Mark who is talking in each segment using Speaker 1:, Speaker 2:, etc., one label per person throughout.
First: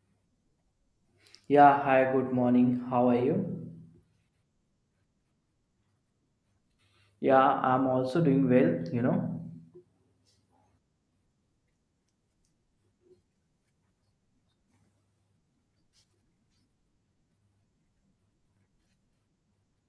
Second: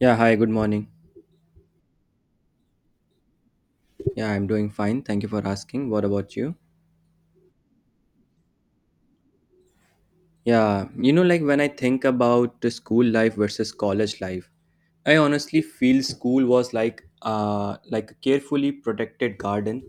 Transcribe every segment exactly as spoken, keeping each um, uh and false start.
Speaker 1: Yeah, hi, good morning.
Speaker 2: Yeah, hi, good morning. How are you?
Speaker 1: Yeah, I'm doing fine. Thank you for asking. What about you?
Speaker 2: Yeah, I'm also doing well, you know.
Speaker 1: Yeah, you know, like when I think about the school life versus college life, I honestly feel school was like uh like a carefully protected garden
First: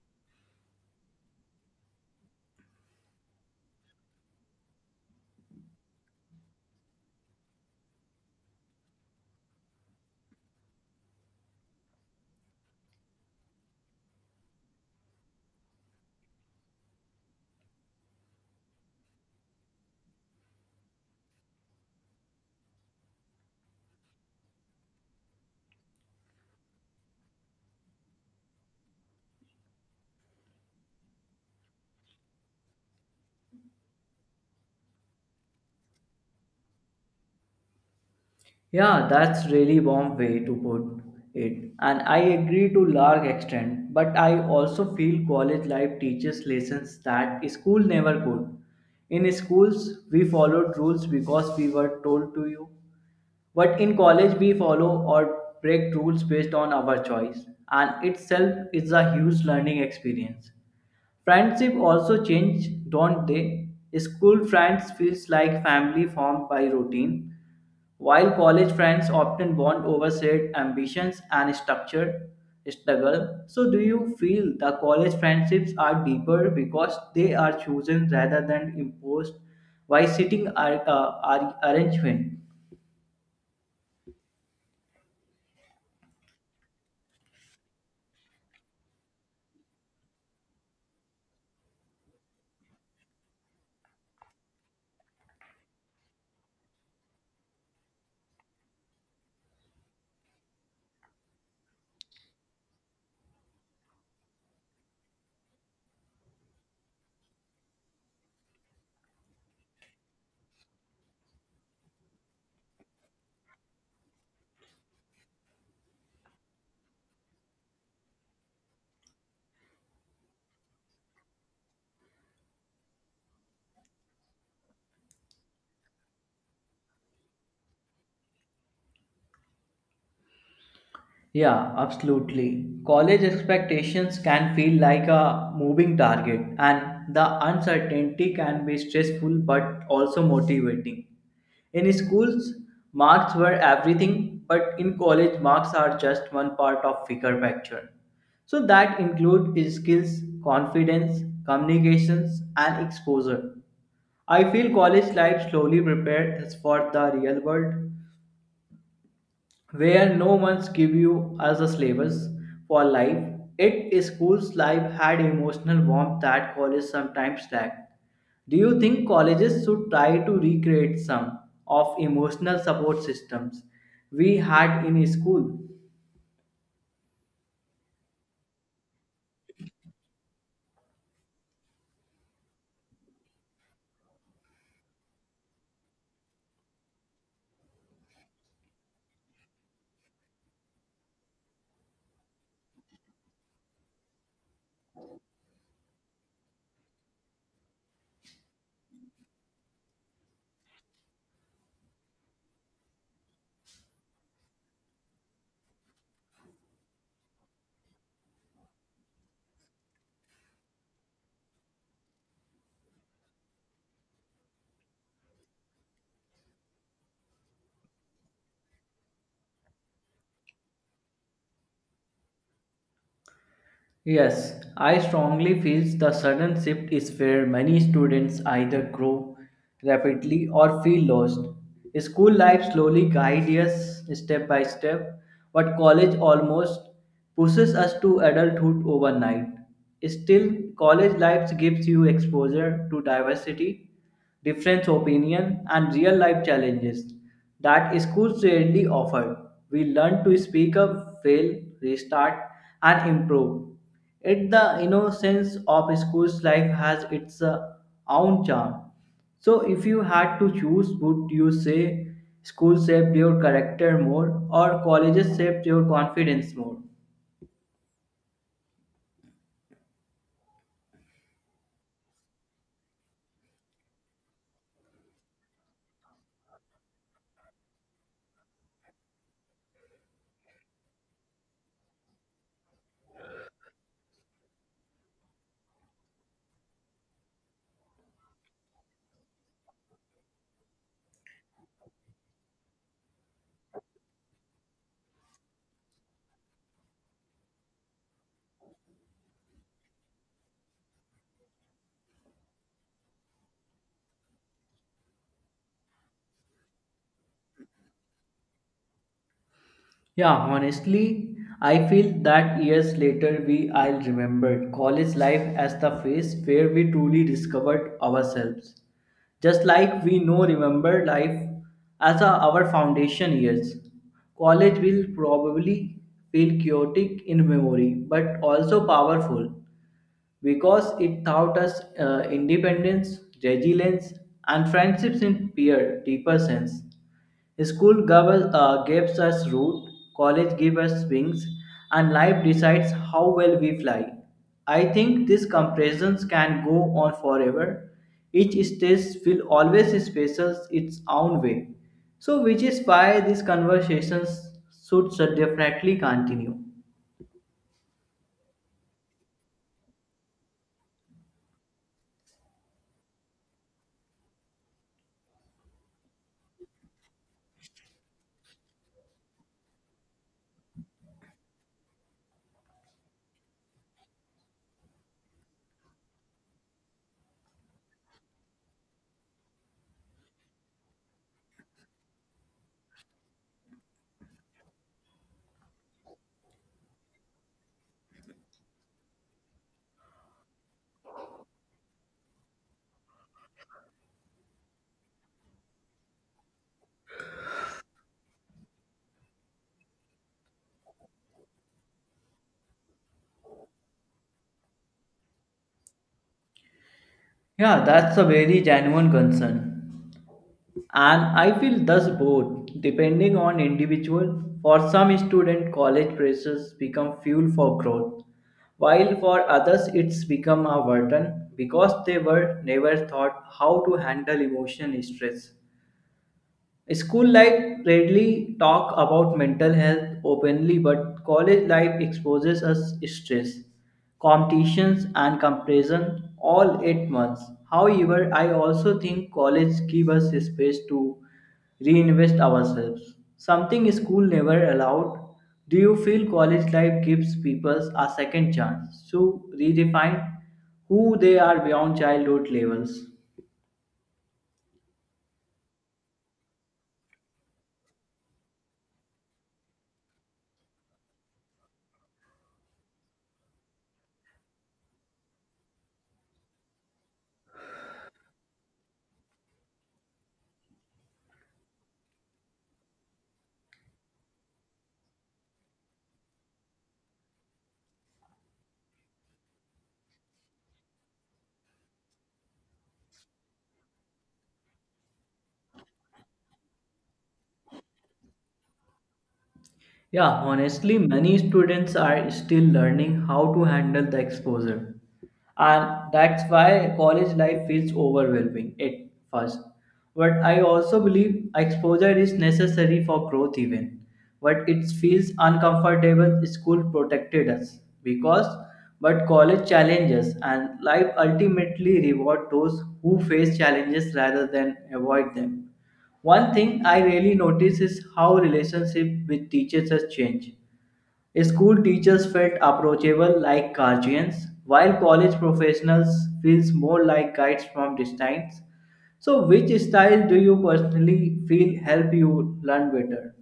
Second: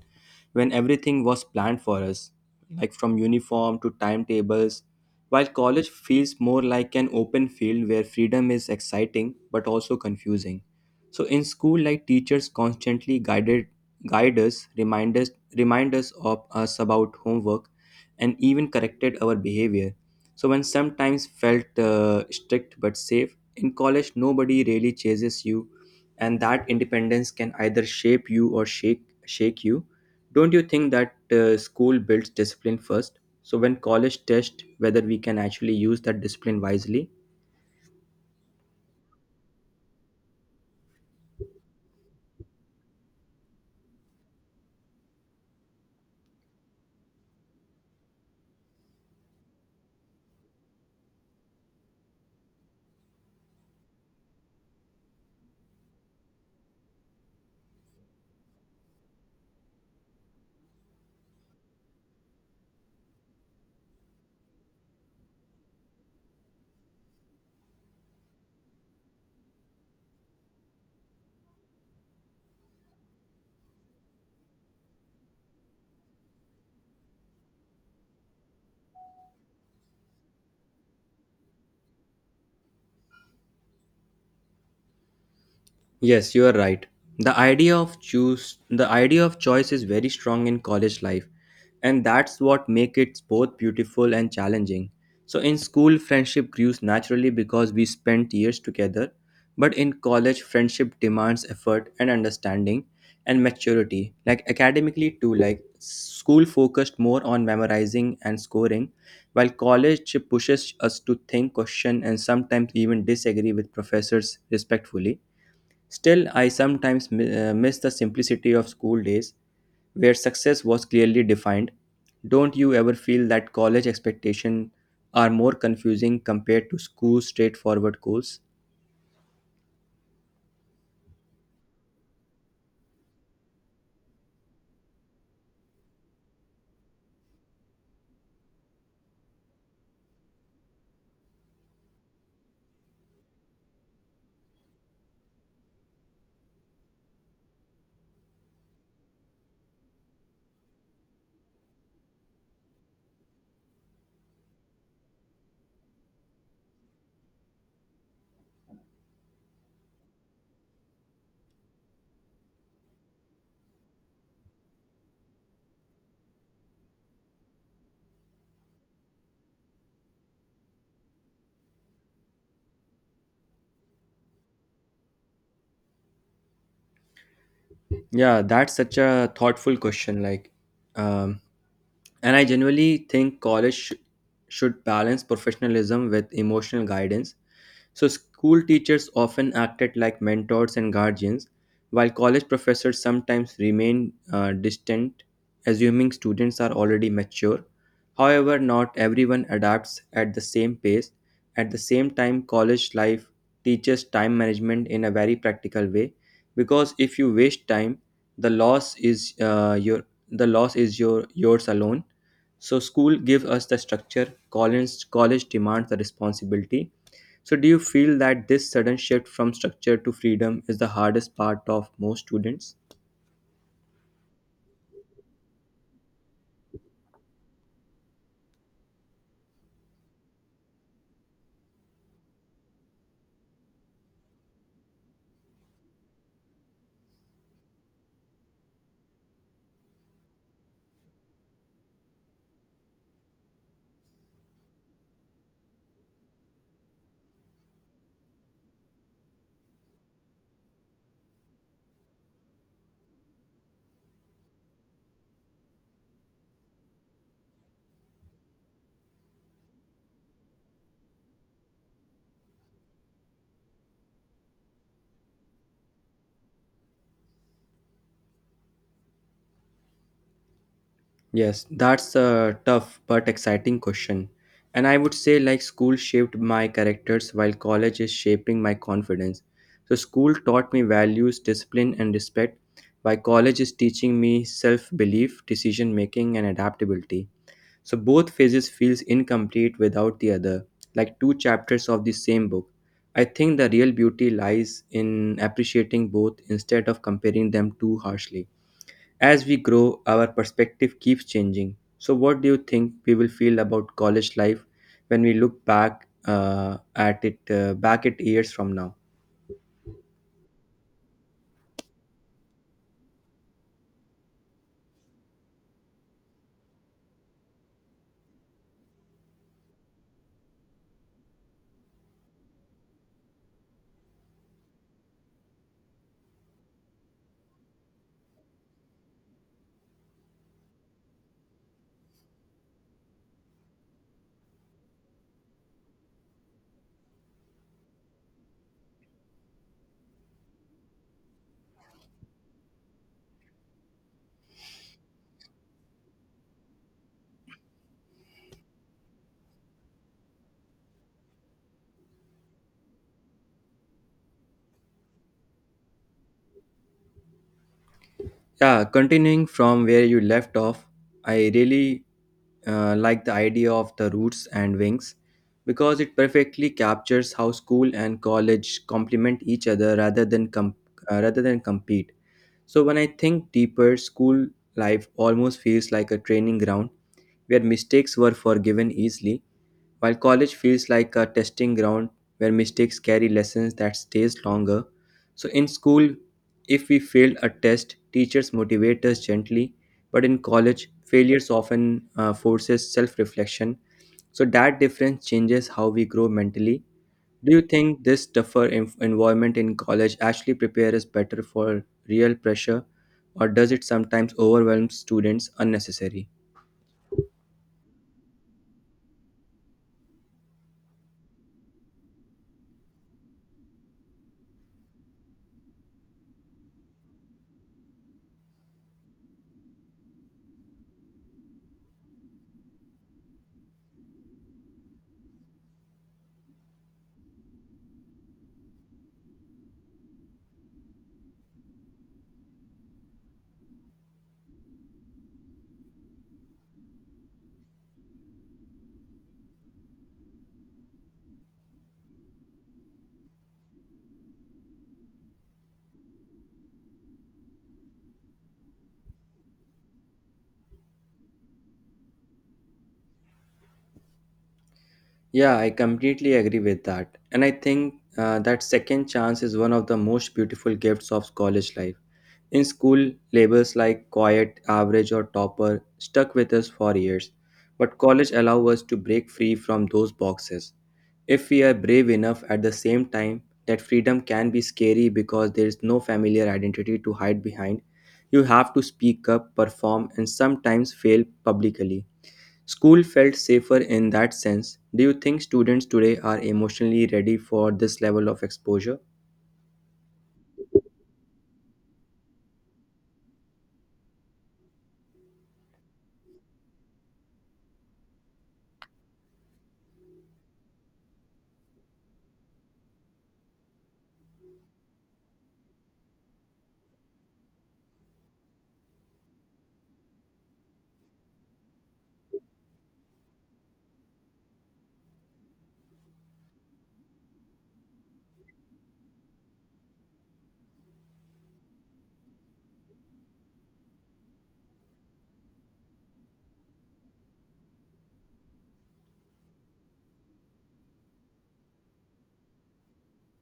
Speaker 1: when everything was planned for us, like from uniform to timetables, while college feels more like an open field where freedom is exciting but also confusing. So in school, like teachers constantly guided guide us, remind us remind us of us about homework, and even corrected our behavior so when sometimes felt uh, strict but safe, in college nobody really chases you, and that independence can either shape you or shake shake you. Don't you think that uh, school builds discipline first? So when college test whether we can actually use that discipline wisely.
Speaker 2: Yeah, that's really warm way to put it. And I agree to large extent, but I also feel college life teaches lessons that school never could. In schools, we followed rules because we were told to you. But in college, we follow or break rules based on our choice, and itself is a huge learning experience. Friendship also change, don't they? School friends feels like family formed by routine, while college friends often bond over shared ambitions and structured struggle. So do you feel the college friendships are deeper because they are chosen rather than imposed by sitting ar- uh, ar- arrangement?
Speaker 1: Yes, you are right. The idea of choose the idea of choice is very strong in college life, and that's what makes it both beautiful and challenging. So in school friendship grows naturally because we spent years together, but in college friendship demands effort and understanding and maturity. Like academically too, like school focused more on memorizing and scoring while college pushes us to think, question, and sometimes even disagree with professors respectfully. Still, I sometimes mi- uh, miss the simplicity of school days where success was clearly defined. Don't you ever feel that college expectations are more confusing compared to school straightforward goals?
Speaker 2: Yeah, absolutely. College expectations can feel like a moving target, and the uncertainty can be stressful but also motivating. In schools, marks were everything, but in college, marks are just one part of bigger picture. So that include skills, confidence, communications, and exposure. I feel college life slowly prepares us for the real world, where no one's give you as a slavers for life. It is school's life had emotional warmth that college sometimes lack. Do you think colleges should try to recreate some of emotional support systems we had in school?
Speaker 1: Yeah, that's such a thoughtful question. Like, um, and I genuinely think college sh- should balance professionalism with emotional guidance. So, school teachers often acted like mentors and guardians, while college professors sometimes remain uh, distant, assuming students are already mature. However, not everyone adapts at the same pace. At the same time, college life teaches time management in a very practical way because if you waste time, the loss is uh, your the loss is your yours alone. So school gives us the structure, college college demands the responsibility, so, do you feel that this sudden shift from structure to freedom is the hardest part of most students?
Speaker 2: Yes, I strongly feel the sudden shift is where many students either grow rapidly or feel lost. School life slowly guides us step by step, but college almost pushes us to adulthood overnight. Still, college life gives you exposure to diversity. Different opinion and real life challenges that schools rarely offer. We learn to speak up, fail, restart and improve. It the innocence of school's life has its uh, own charm. So if you had to choose, would you say school shaped your character more or colleges shaped your confidence more?
Speaker 1: Yes, that's a tough but exciting question. And I would say, like, school shaped my characters while college is shaping my confidence. So, school taught me values, discipline, and respect, while college is teaching me self belief, decision making, and adaptability. So both phases feels incomplete without the other, like two chapters of the same book. I think the real beauty lies in appreciating both instead of comparing them too harshly. As we grow, our perspective keeps changing. So what do you think we will feel about college life when we look back uh, at it uh, back at years from now?
Speaker 2: Yeah, honestly, I feel that years later we I'll remember college life as the phase where we truly discovered ourselves. Just like we know remember life as a- our foundation years. College will probably feel chaotic in memory but also powerful because it taught us uh, independence, resilience, and friendships in peer deeper sense. School gave us, uh, gives us root, college gives us wings, and life decides how well we fly. I think these comparisons can go on forever. Each stage will always express its own way. So, which is why these conversations should definitely continue.
Speaker 1: Yeah, continuing from where you left off, I really uh, like the idea of the roots and wings because it perfectly captures how school and college complement each other rather than com- uh, rather than compete. So when I think deeper, school life almost feels like a training ground where mistakes were forgiven easily, while college feels like a testing ground where mistakes carry lessons that stays longer. So in school, if we failed a test, teachers motivate us gently, but in college, failures often uh, forces self-reflection. So that difference changes how we grow mentally. Do you think this tougher en- environment in college actually prepares us better for real pressure, or does it sometimes overwhelm students unnecessarily?
Speaker 2: Yeah, that's a very genuine concern. And I feel thus both, depending on individual. For some student, college pressures become fuel for growth, while for others it's become a burden because they were never taught how to handle emotional stress. School life rarely talk about mental health openly, but college life exposes us stress, competitions, and comparison all at once. However, I also think college give us space to reinvest ourselves, something school never allowed. Do you feel college life gives people a second chance to redefine who they are beyond childhood levels?
Speaker 1: Yeah, I completely agree with that. And I think uh, that second chance is one of the most beautiful gifts of college life. In school, labels like quiet, average, or topper stuck with us for years, but college allows us to break free from those boxes. If we are brave enough at the same time, that freedom can be scary because there is no familiar identity to hide behind. You have to speak up, perform, and sometimes fail publicly. School felt safer in that sense. Do you think students today are emotionally ready for this level of exposure?
Speaker 2: Yeah, honestly, many students are still learning how to handle the exposure. And that's why college life feels overwhelming at first. But I also believe exposure is necessary for growth, even. But it feels uncomfortable, school protected us because, but college challenges and life ultimately reward those who face challenges rather than avoid them. One thing I really notice is how relationship with teachers has changed. School teachers felt approachable like guardians, while college professionals feels more like guides from distance. So which style do you personally feel help you learn better?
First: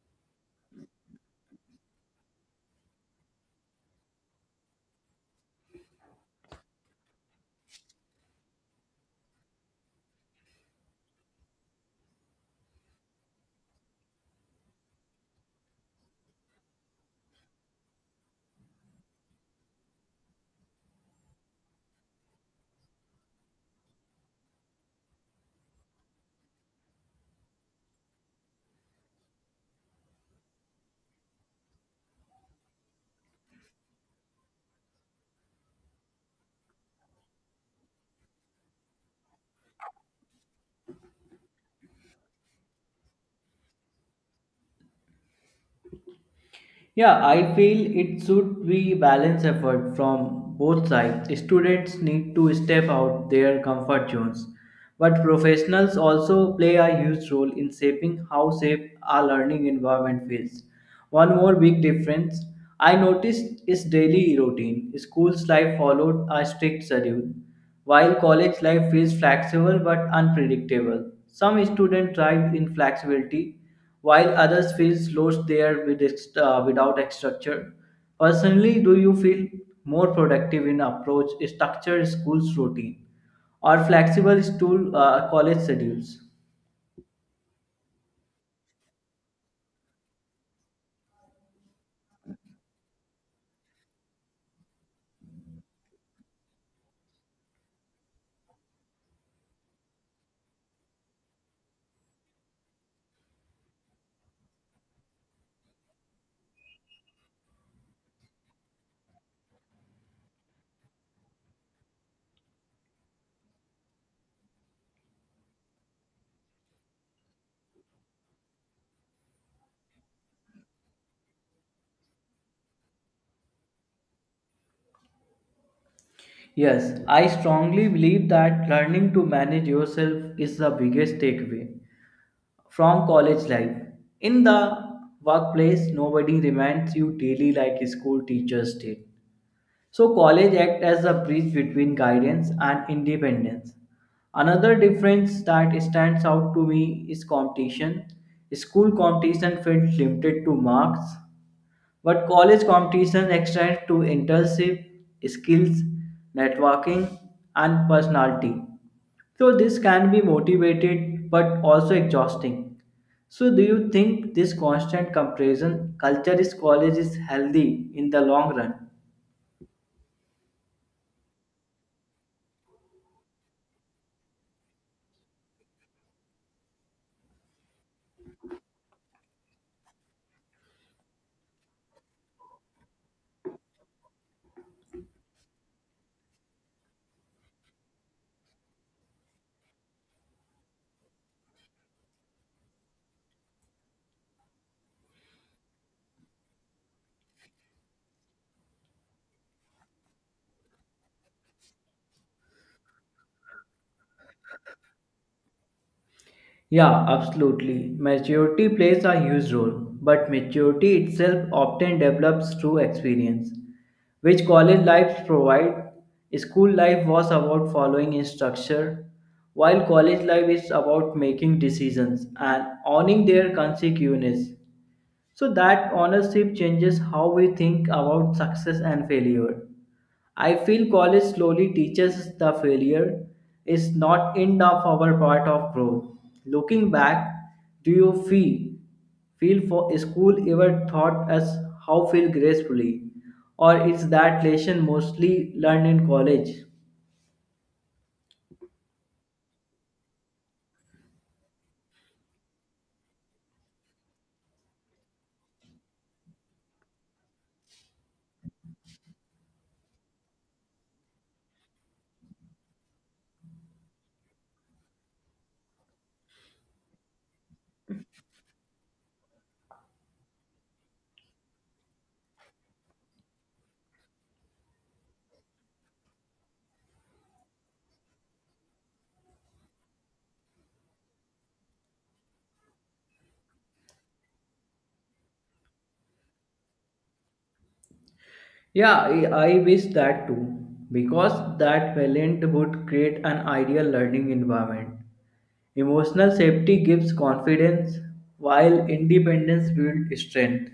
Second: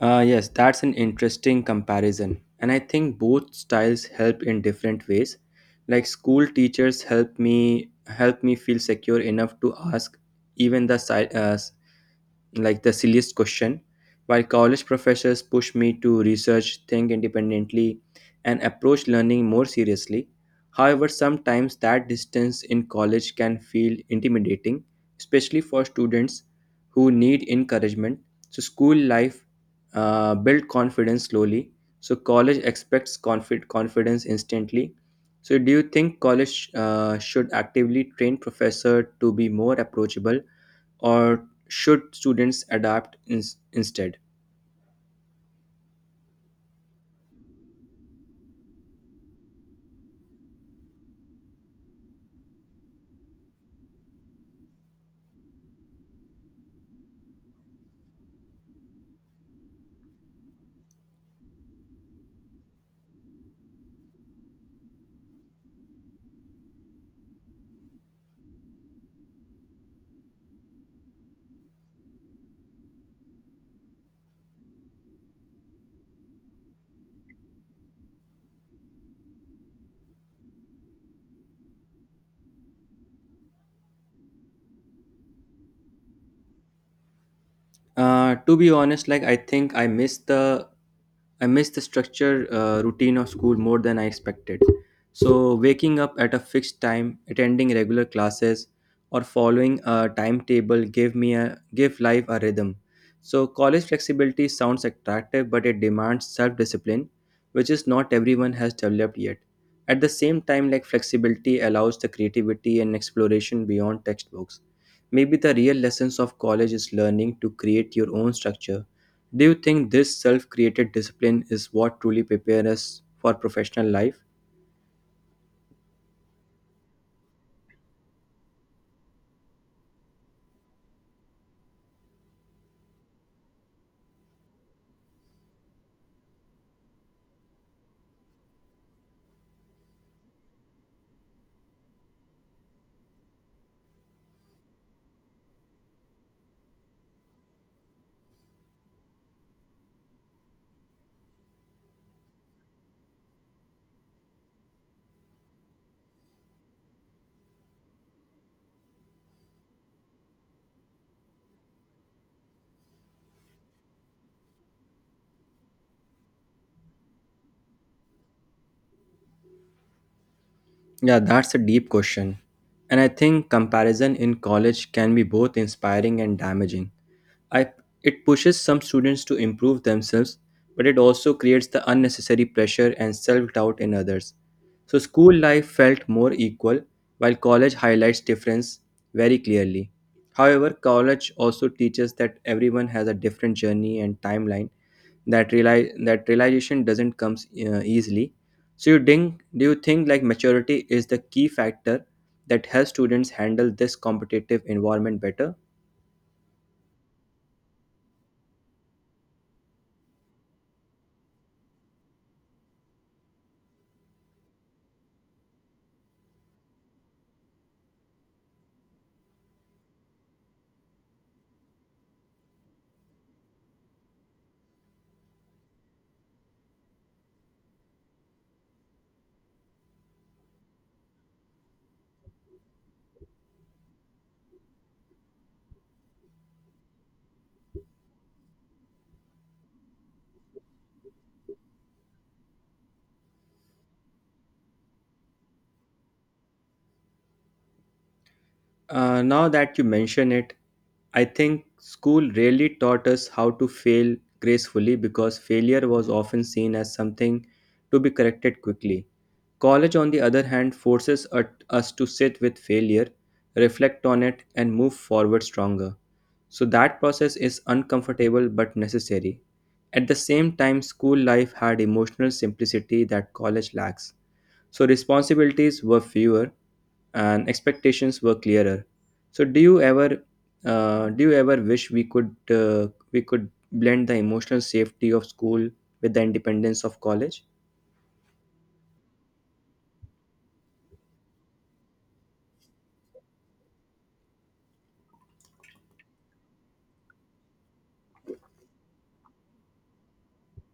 Speaker 1: Uh, yes, that's an interesting comparison. And I think both styles help in different ways. Like school teachers help me help me feel secure enough to ask even the si- uh, like the silliest question, while college professors push me to research, think independently, and approach learning more seriously. However, sometimes that distance in college can feel intimidating, especially for students who need encouragement. So, school life uh, build confidence slowly. So, college expects confi- confidence instantly. So, do you think college uh, should actively train professor to be more approachable, or should students adapt in- instead?
Speaker 2: Yeah, I feel it should be balanced effort from both sides. Students need to step out their comfort zones, but professionals also play a huge role in shaping how safe our learning environment feels. One more big difference I noticed is daily routine. School's life followed a strict schedule, while college life feels flexible but unpredictable, some students thrive in flexibility, while others feel lost there with ex- uh, without a structure. Personally, do you feel more productive in approach structured school's routine or flexible school uh, college schedules?
Speaker 1: Uh, to be honest, like I think I miss the I miss the structure uh, routine of school more than I expected. So, waking up at a fixed time, attending regular classes, or following a timetable gave me a give life a rhythm. So, college flexibility sounds attractive, but it demands self-discipline, which is not everyone has developed yet. At the same time, like flexibility allows the creativity and exploration beyond textbooks. Maybe the real lessons of college is learning to create your own structure. Do you think this self created discipline is what truly prepares us for professional life?
Speaker 2: Yes, I strongly believe that learning to manage yourself is the biggest takeaway from college life. In the workplace, nobody reminds you daily like school teachers did. So college act as a bridge between guidance and independence. Another difference that stands out to me is competition. School competition felt limited to marks, but college competition extends to internship, skills, networking, and personality. So this can be motivated but also exhausting. So do you think this constant comparison culture is college is healthy in the long run?
Speaker 1: Yeah, that's a deep question. And I think comparison in college can be both inspiring and damaging. I, it pushes some students to improve themselves, but it also creates the unnecessary pressure and self doubt in others. So, school life felt more equal, while college highlights difference very clearly. However, college also teaches that everyone has a different journey and timeline. That reali- that realization doesn't come uh, easily. So, you think, do you think like maturity is the key factor that helps students handle this competitive environment better?
Speaker 2: Yeah, absolutely. Maturity plays a huge role, but maturity itself often develops through experience, which college life provide. School life was about following a structure, while college life is about making decisions and owning their consequences. So that ownership changes how we think about success and failure. I feel college slowly teaches us the failure is not end of our part of growth. Looking back, do you feel feel for school ever taught us how feel gracefully, or is that lesson mostly learned in college?
Speaker 1: Uh, now that you mention it, I think school really taught us how to fail gracefully because failure was often seen as something to be corrected quickly. College, on the other hand, forces ut- us to sit with failure, reflect on it, and move forward stronger. So that process is uncomfortable but necessary. At the same time, school life had emotional simplicity that college lacks. So responsibilities were fewer and expectations were clearer. So do you ever uh, do you ever wish we could uh, we could blend the emotional safety of school with the independence of college?
Speaker 2: Yeah, I, I wish that too, because that talent would create an ideal learning environment. Emotional safety gives confidence, while independence builds strength.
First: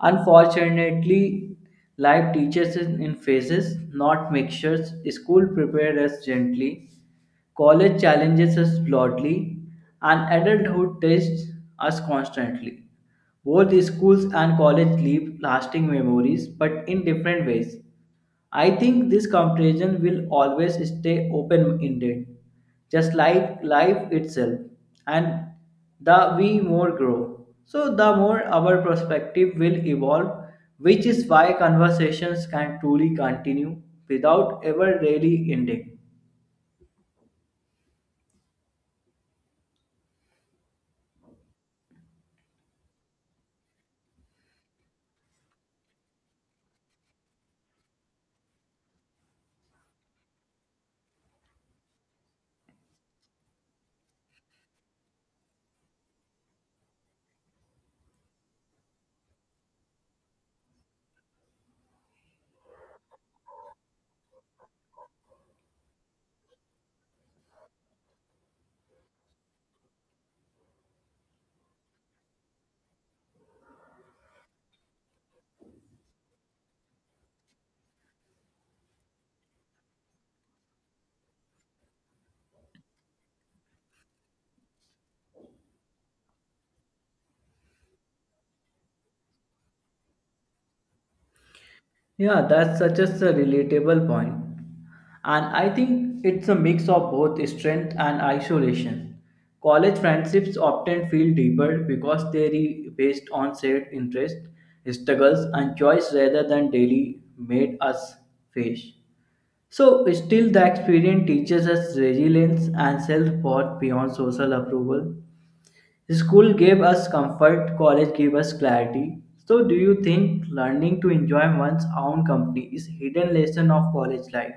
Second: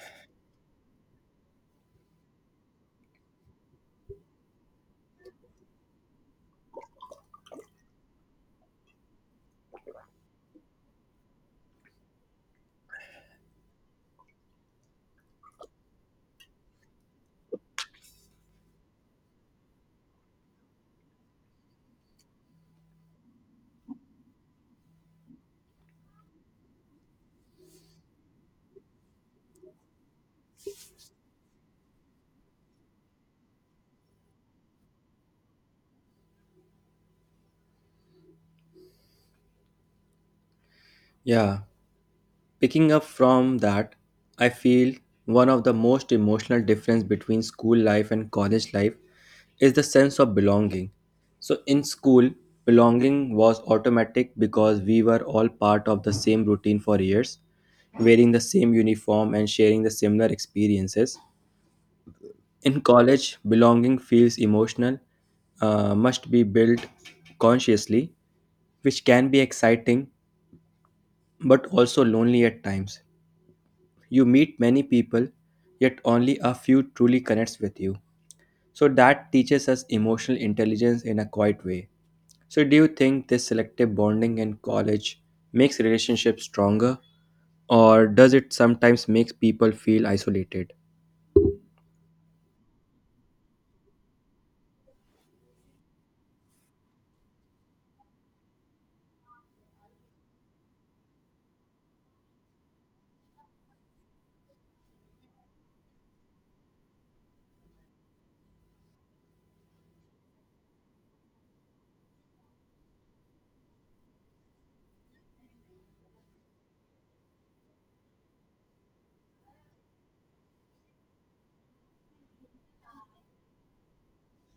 Speaker 2: Unfortunately, life teaches us in phases, not mixtures. School prepares us gently, college challenges us broadly, and adulthood tests us constantly. Both schools and college leave lasting memories, but in different ways. I think this comparison will always stay open ended, just like life itself. And the we more grow, so the more our perspective will evolve, which is why conversations can truly continue without ever really ending.
Speaker 1: Yeah, picking up from that, I feel one of the most emotional difference between school life and college life is the sense of belonging. So in school, belonging was automatic because we were all part of the same routine for years, wearing the same uniform and sharing the similar experiences. In college, belonging feels emotional, uh, must be built consciously, which can be exciting but also lonely at times. You meet many people, yet only a few truly connects with you. So that teaches us emotional intelligence in a quiet way. So do you think this selective bonding in college makes relationships stronger, or does it sometimes make people feel isolated?
Speaker 2: Yeah, that's such a relatable point. And I think it's a mix of both strength and isolation. College friendships often feel deeper because they are based on shared interests, struggles, and choice rather than daily made us face. So, still, the experience teaches us resilience and self worth beyond social approval. School gave us comfort, college gave us clarity. So, do you think learning to enjoy one's own company is hidden lesson of college life?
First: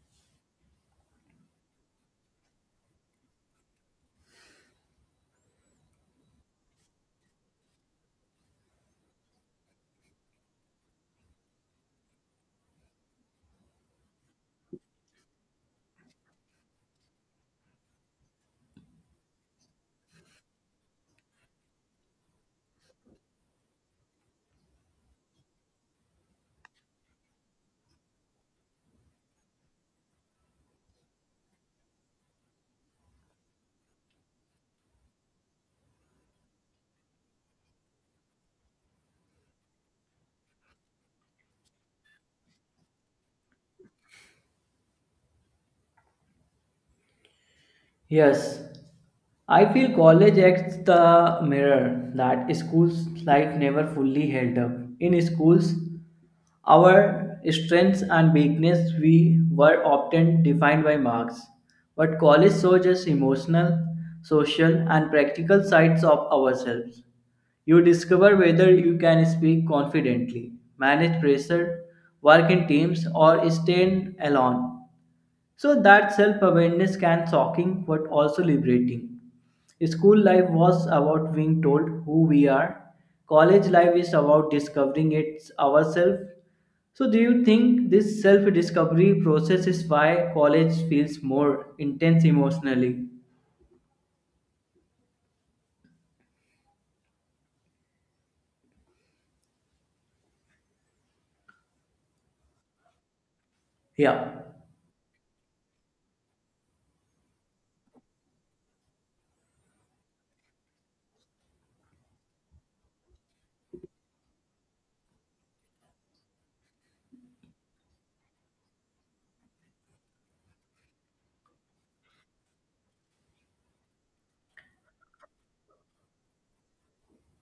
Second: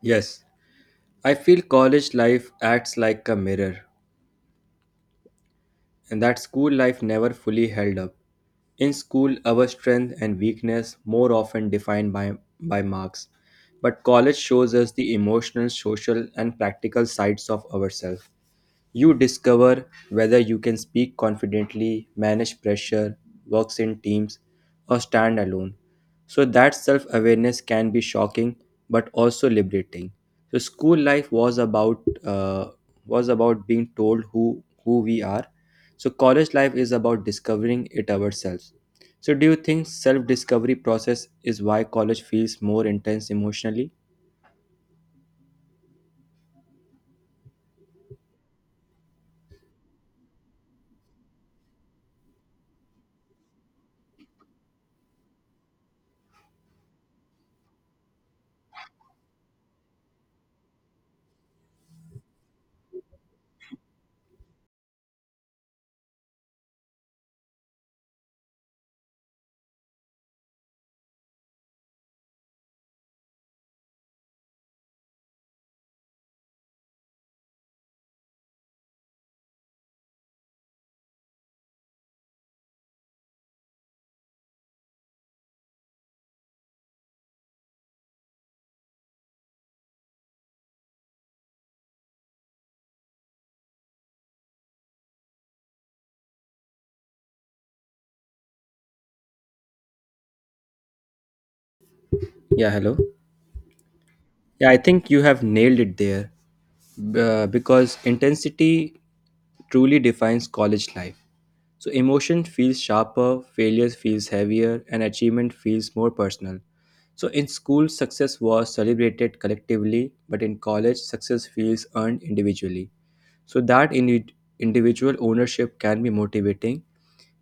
Speaker 1: Yes, I feel college life acts like a mirror, and that school life never fully held up. In school, our strength and weakness more often defined by, by marks, but college shows us the emotional, social, and practical sides of ourselves. You discover whether you can speak confidently, manage pressure, works in teams, or stand alone. So that self awareness can be shocking but also liberating. So school life was about uh, was about being told who who we are. So college life is about discovering it ourselves. So do you think self discovery process is why college feels more intense emotionally?
Speaker 2: Yes, I feel college acts the mirror that school's life never fully held up. In schools, our strengths and weakness we were often defined by marks, but college shows us emotional, social, and practical sides of ourselves. You discover whether you can speak confidently, manage pressure, work in teams, or stand alone. So that self-awareness can shocking but also liberating. School life was about being told who we are. College life is about discovering it ourselves. So do you think this self-discovery process is why college feels more intense emotionally?
Speaker 1: Yeah, hello.
Speaker 2: Yeah.
Speaker 1: Yeah, I think you have nailed it there, b- uh, because intensity truly defines college life. So emotion feels sharper, failure feels heavier, and achievement feels more personal. So in school, success was celebrated collectively, but in college, success feels earned individually. So that indi- individual ownership can be motivating,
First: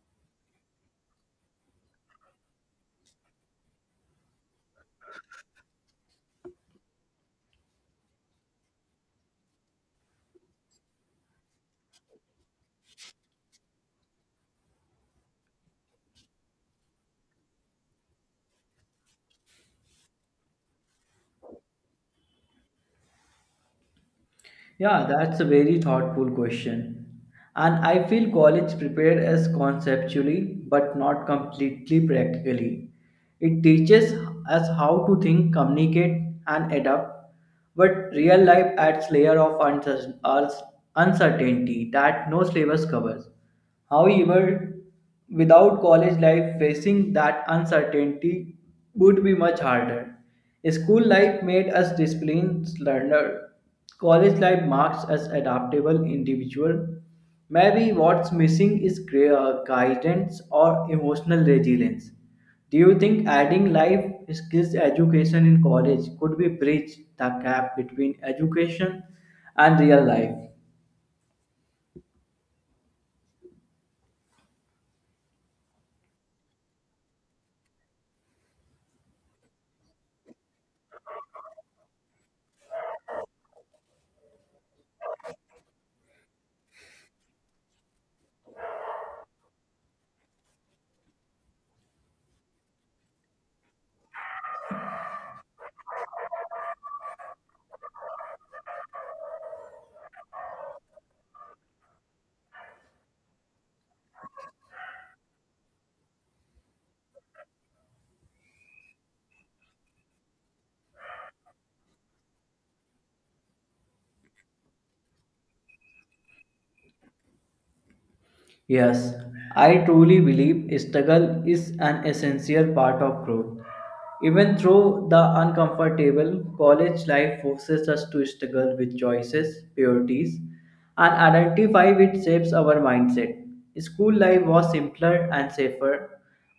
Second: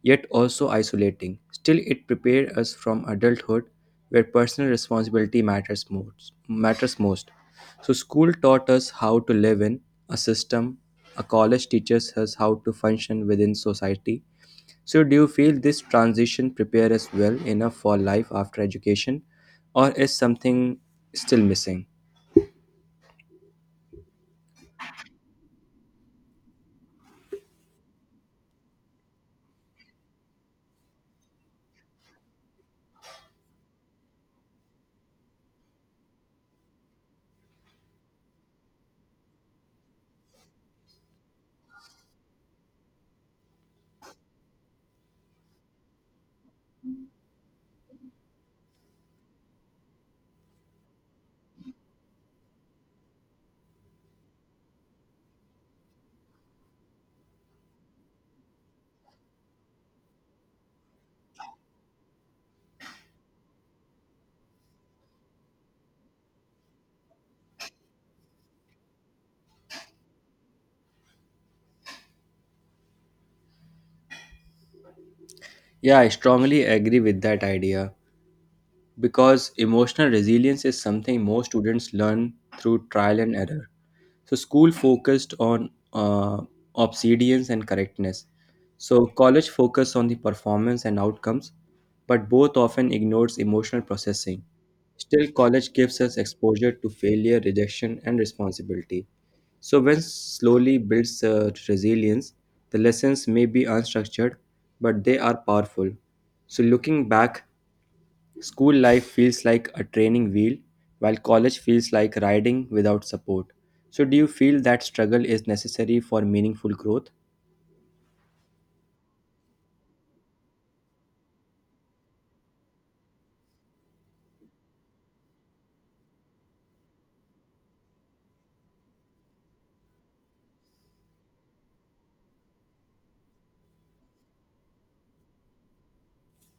Speaker 1: yet also isolating. Still, it prepared us from adulthood where personal responsibility matters most. Matters most. So, school taught us how to live in a system, a college teaches us how to function within society. So, do you feel this transition prepare us well enough for life after education, or is something still missing?
Speaker 2: Yeah, that's a very thoughtful question. And I feel college prepared us conceptually but not completely practically. It teaches us how to think, communicate, and adapt. But real life adds layer of uncer- us- uncertainty that no syllabus covers. However, without college life, facing that uncertainty would be much harder. School life made us disciplined learner. College life marks us adaptable individual. Maybe what's missing is gra- uh, guidance or emotional resilience. Do you think adding life skills education in college could be bridge the gap between education and real life?
Speaker 1: Yeah, I strongly agree with that idea because emotional resilience is something most students learn through trial and error. So school focused on uh, obedience and correctness. So college focused on the performance and outcomes, but both often ignores emotional processing. Still, college gives us exposure to failure, rejection, and responsibility. So when slowly builds uh, resilience, the lessons may be unstructured, but they are powerful. So looking back, school life feels like a training wheel, while college feels like riding without support. So, do you feel that struggle is necessary for meaningful growth?
Speaker 2: Yes, I truly believe struggle is an essential part of growth. Even though the uncomfortable, college life forces us to struggle with choices, priorities, and identify which shapes our mindset. School life was simpler and safer,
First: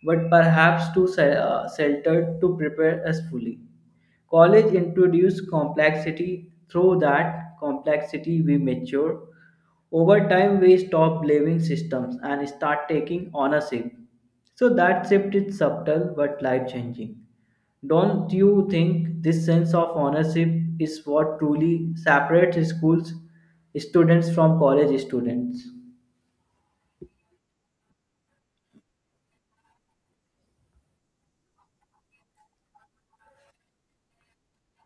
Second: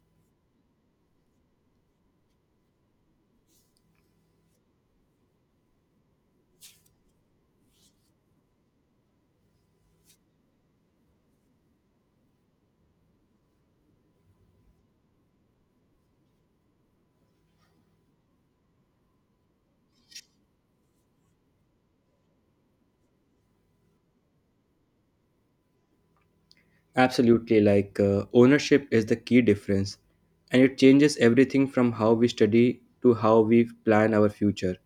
Speaker 2: but perhaps too se- uh, sheltered to prepare us fully. College introduces complexity. Through that complexity, we mature. Over time, we stop blaming systems and start taking ownership. So that shift is subtle but life changing. Don't you think this sense of ownership is what truly separates schools students from college students?
Speaker 1: Absolutely, like uh, ownership is the key difference, and it changes everything from how we study to how we plan our future.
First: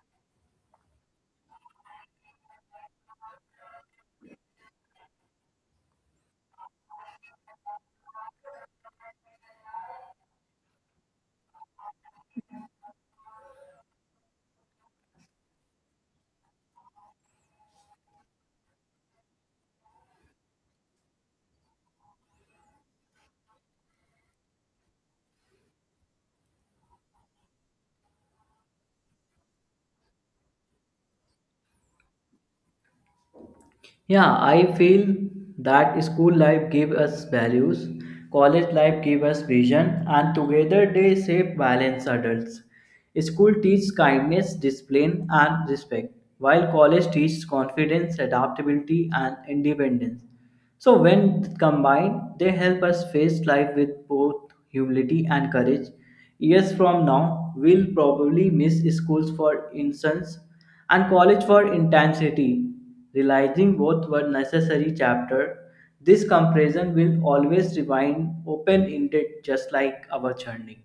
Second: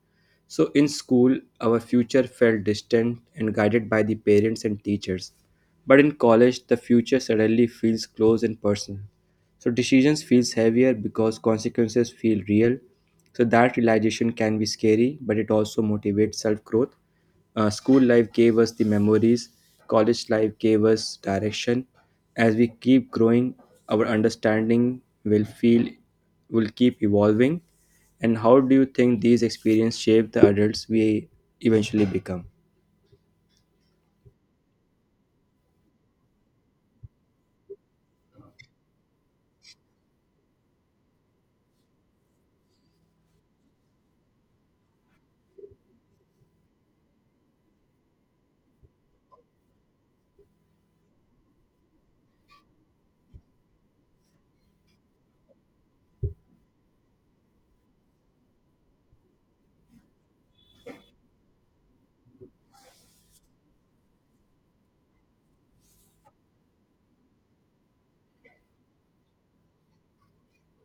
Speaker 1: So, in school, our future felt distant and guided by the parents and teachers. But in college, the future suddenly feels close and personal. So, decisions feels heavier because consequences feel real. So, that realization can be scary, but it also motivates self growth. Uh, school life gave us the memories, college life gave us direction. As we keep growing, our understanding will feel will keep evolving. And how do you think these experiences shape the adults we eventually become?
Speaker 2: Yeah, I feel that school life gave us values, college life gave us vision, and together they shape balanced adults. School teaches kindness, discipline, and respect, while college teaches confidence, adaptability, and independence. So, when combined, they help us face life with both humility and courage. Years from now, we'll probably miss schools for instance and college for intensity. Realizing both were necessary chapter, this comparison will always remain open-ended just like our journey.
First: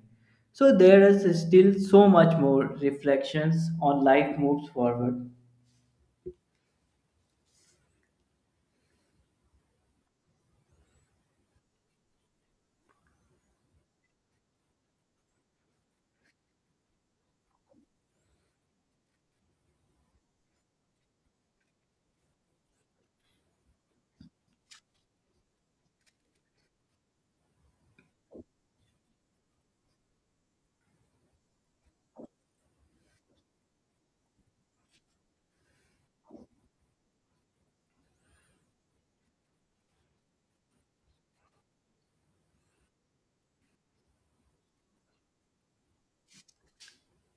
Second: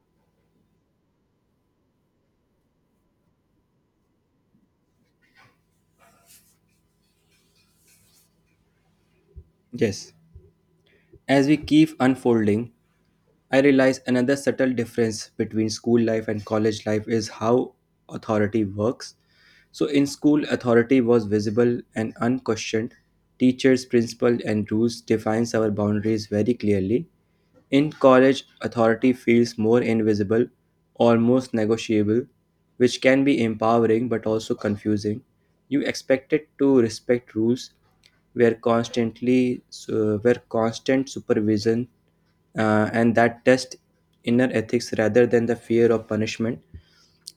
Speaker 2: So there is still so much more reflections on life moves forward.
Speaker 1: Yes. As we keep unfolding, I realize another subtle difference between school life and college life is how authority works. So in school, authority was visible and unquestioned. Teachers, principal, and rules defines our boundaries very clearly. In college, authority feels more invisible, almost negotiable, which can be empowering but also confusing. You expected to respect rules, where constantly uh, were constant supervision uh, and that test inner ethics rather than the fear of punishment,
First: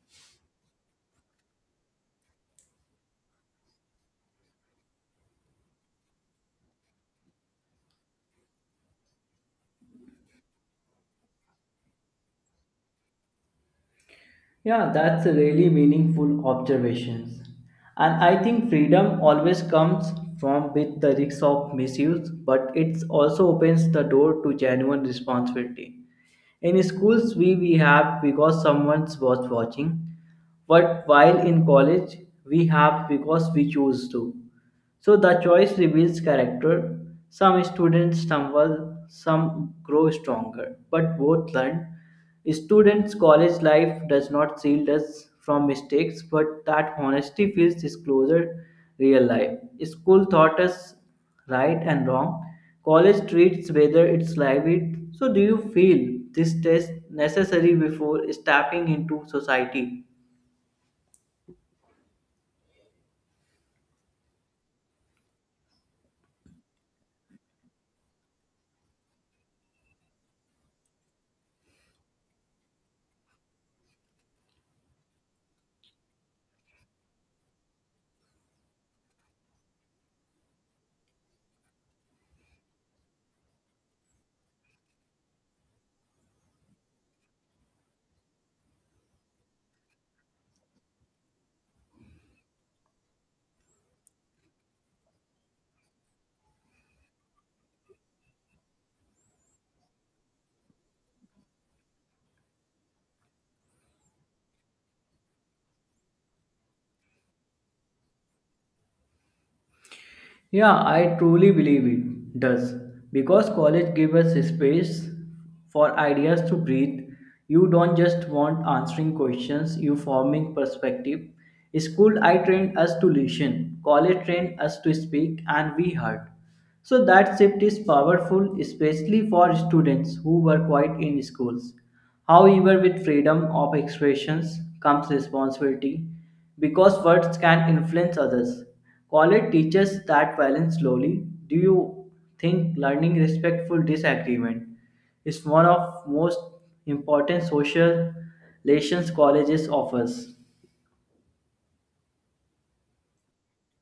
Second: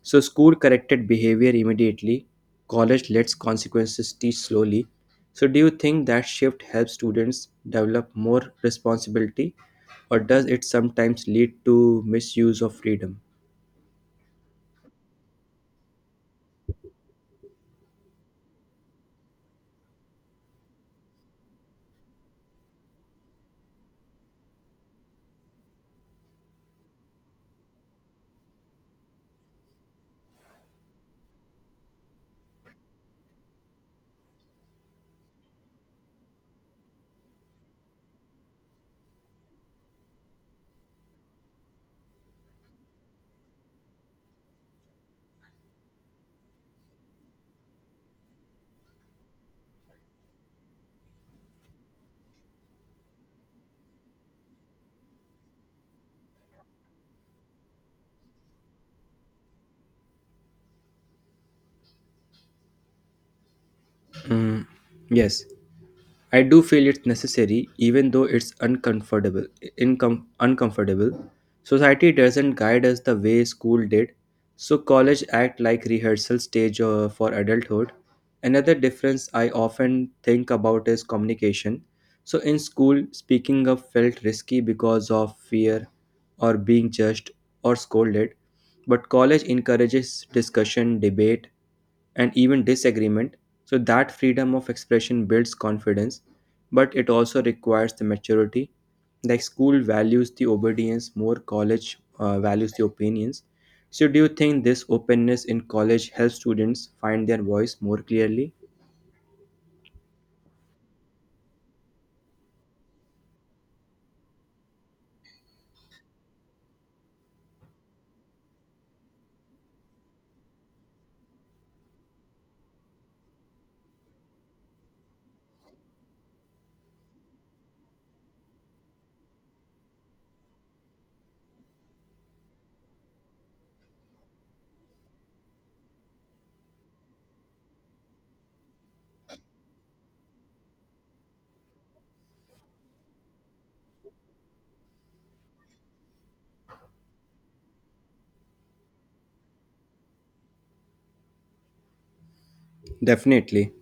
Speaker 1: so school corrected behavior immediately, college lets consequences teach slowly. So do you think that shift helps students develop more responsibility, or does it sometimes lead to misuse of freedom?
Speaker 2: Yeah, that's a really meaningful observations. And I think freedom always comes from with the risks of misuse, but it also opens the door to genuine responsibility. In schools, we, we have because someone was watching, but while in college we have because we choose to. So the choice reveals character. Some students stumble, some grow stronger, but both learn. Students' college life does not shield us from mistakes, but that honesty feels is closer real life. School taught us right and wrong. College treats whether it's livid. So do you feel this test necessary before stepping into society?
Speaker 1: Mm, yes. I do feel it's necessary, even though it's uncomfortable. Incom- uncomfortable. Society doesn't guide us the way school did, so college act like rehearsal stage uh, for adulthood. Another difference I often think about is communication. So in school, speaking up felt risky because of fear or being judged or scolded, but college encourages discussion, debate, and even disagreement. So that freedom of expression builds confidence, but it also requires the maturity. Like school values the obedience more, college uh, values the opinions. So, do you think this openness in college helps students find their voice more clearly?
Speaker 2: Yeah, I truly believe it does. Because college gives us space for ideas to breathe. You don't just want answering questions, you forming perspective. School I trained us to listen, college trained us to speak and we heard. So that shift is powerful, especially for students who were quiet in schools. However, with freedom of expressions comes responsibility because words can influence others. College teaches that balance slowly. Do you think learning respectful disagreement is one of most important social relations colleges offers?
Speaker 1: Definitely.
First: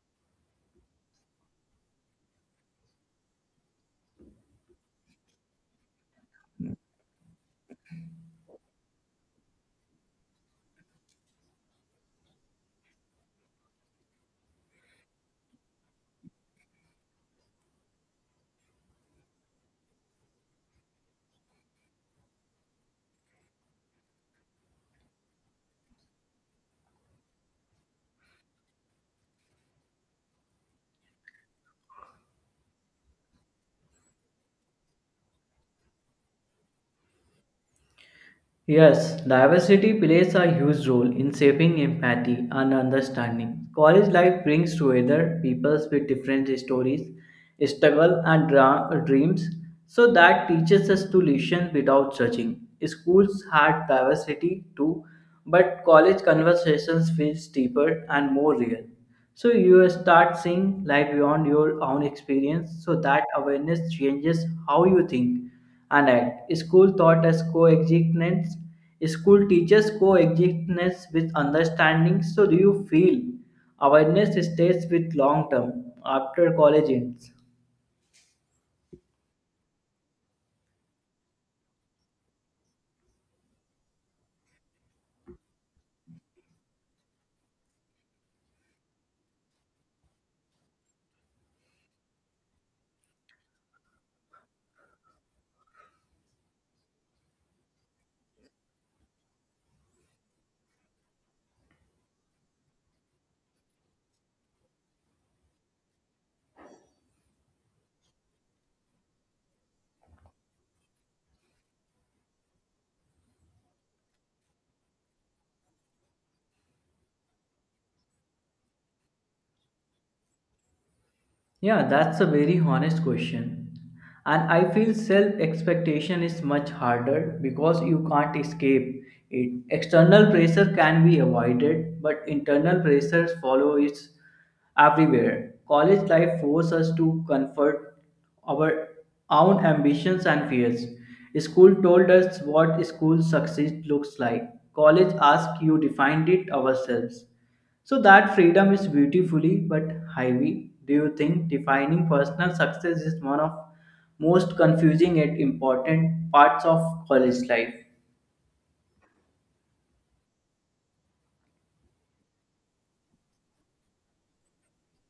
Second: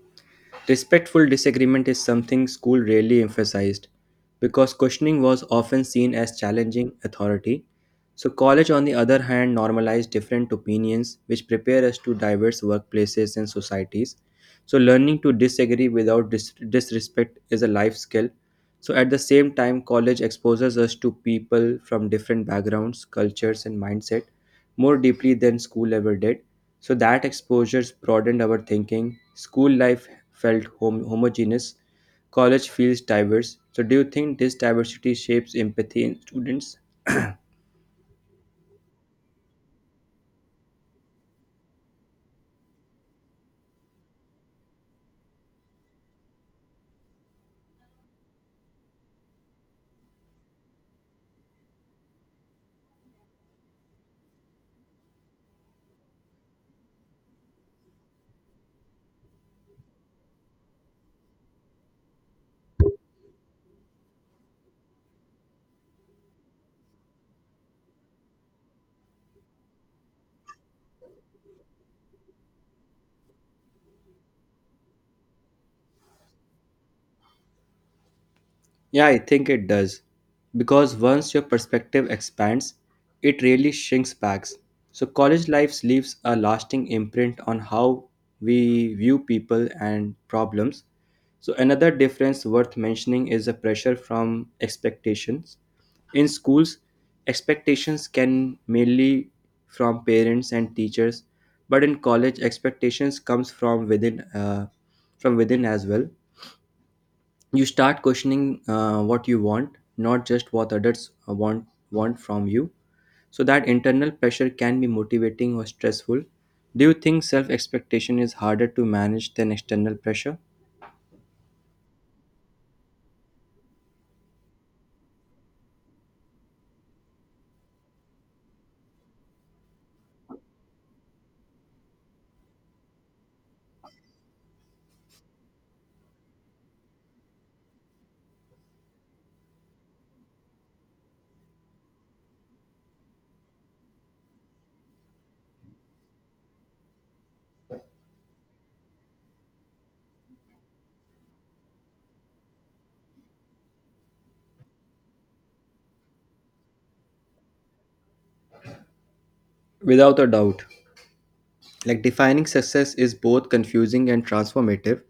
Speaker 1: Respectful disagreement is something school rarely emphasized because questioning was often seen as challenging authority. So, college, on the other hand, normalized different opinions which prepare us to diverse workplaces and societies. So, learning to disagree without dis- disrespect is a life skill. So, at the same time, college exposes us to people from different backgrounds, cultures, and mindset more deeply than school ever did. So that exposures broadened our thinking. School life felt hom- homogeneous, college feels diverse. So, do you think this diversity shapes empathy in students?
Speaker 2: Yes, diversity plays a huge role in shaping empathy and understanding. College life brings together peoples with different stories, struggle, and dra- dreams, so that teaches us to listen without judging. Schools had diversity too, but college conversations feels deeper and more real. So you start seeing life beyond your own experience, so that awareness changes how you think and act. School taught us coexistence. School teaches coexistence with understanding. So, do you feel awareness stays with long term after college ends?
Speaker 1: Yeah, I think it does. Because once your perspective expands, it really shrinks back. So, college life leaves a lasting imprint on how we view people and problems. So, another difference worth mentioning is the pressure from expectations. In schools, expectations can mainly from parents and teachers, but in college, expectations comes from within, uh, from within as well. You start questioning uh, what you want, not just what others uh, want want from you. So that internal pressure can be motivating or stressful. Do you think self expectation is harder to manage than external pressure?
Speaker 2: Yeah, that's a very honest question. And I feel self expectation is much harder because you can't escape it. External pressure can be avoided, but internal pressures follow its everywhere. College life forces us to comfort our own ambitions and fears. School told us what school success looks like. College asked you defined it ourselves. So that freedom is beautifully but heavy. Do you think defining personal success is one of most confusing and important parts of college life?
Speaker 1: Without a doubt. Like defining success is both confusing and transformative.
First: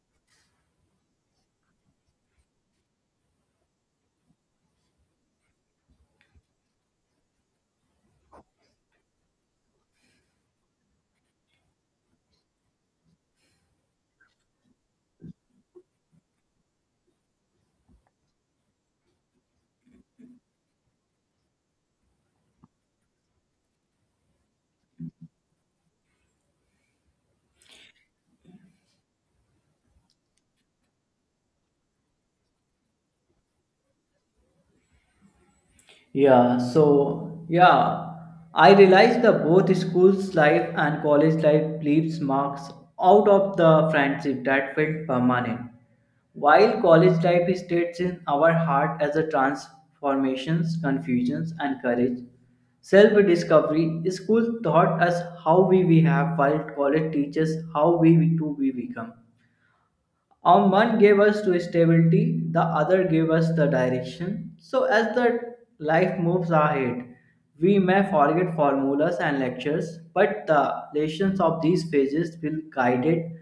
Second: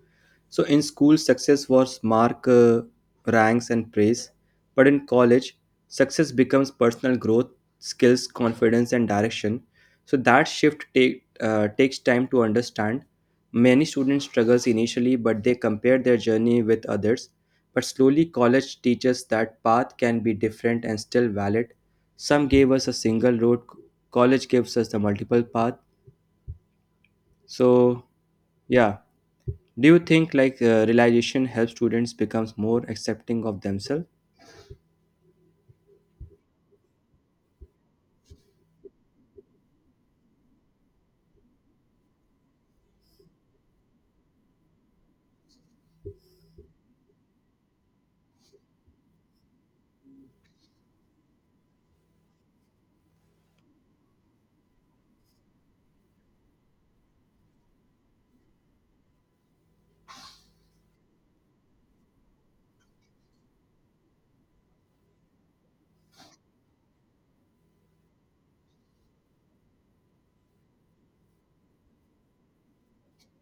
Speaker 1: So in school, success was mark, uh, ranks, and praise. But in college, success becomes personal growth, skills, confidence, and direction. So that shift take, uh, takes time to understand. Many students struggles initially, but they compare their journey with others. But slowly, college teaches that path can be different and still valid. Some gave us a single road. College gives us the multiple path. So, yeah, do you think like uh, realization helps students becomes more accepting of themselves?
Speaker 2: Yeah, so yeah, I realize that both school's life and college life leaves marks out of the friendship that felt permanent. While college life stays in our heart as a transformations, confusions, and courage, self-discovery, school taught us how we, we have, while college teaches how we to we become. Um, one gave us to stability, the other gave us the direction. So as the life moves ahead, we may forget formulas and lectures, but the lessons of these phases will guide it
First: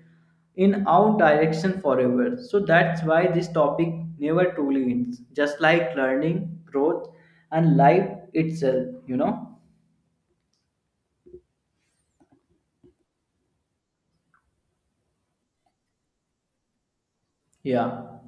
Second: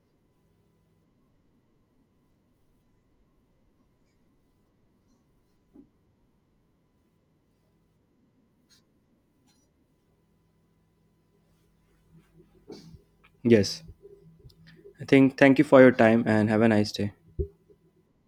Speaker 2: in our direction forever. So that's why this topic never truly ends, just like learning, growth, and life itself, you know?
Speaker 1: Yes. I think thank you for your time and have a nice day.
Speaker 2: Yeah.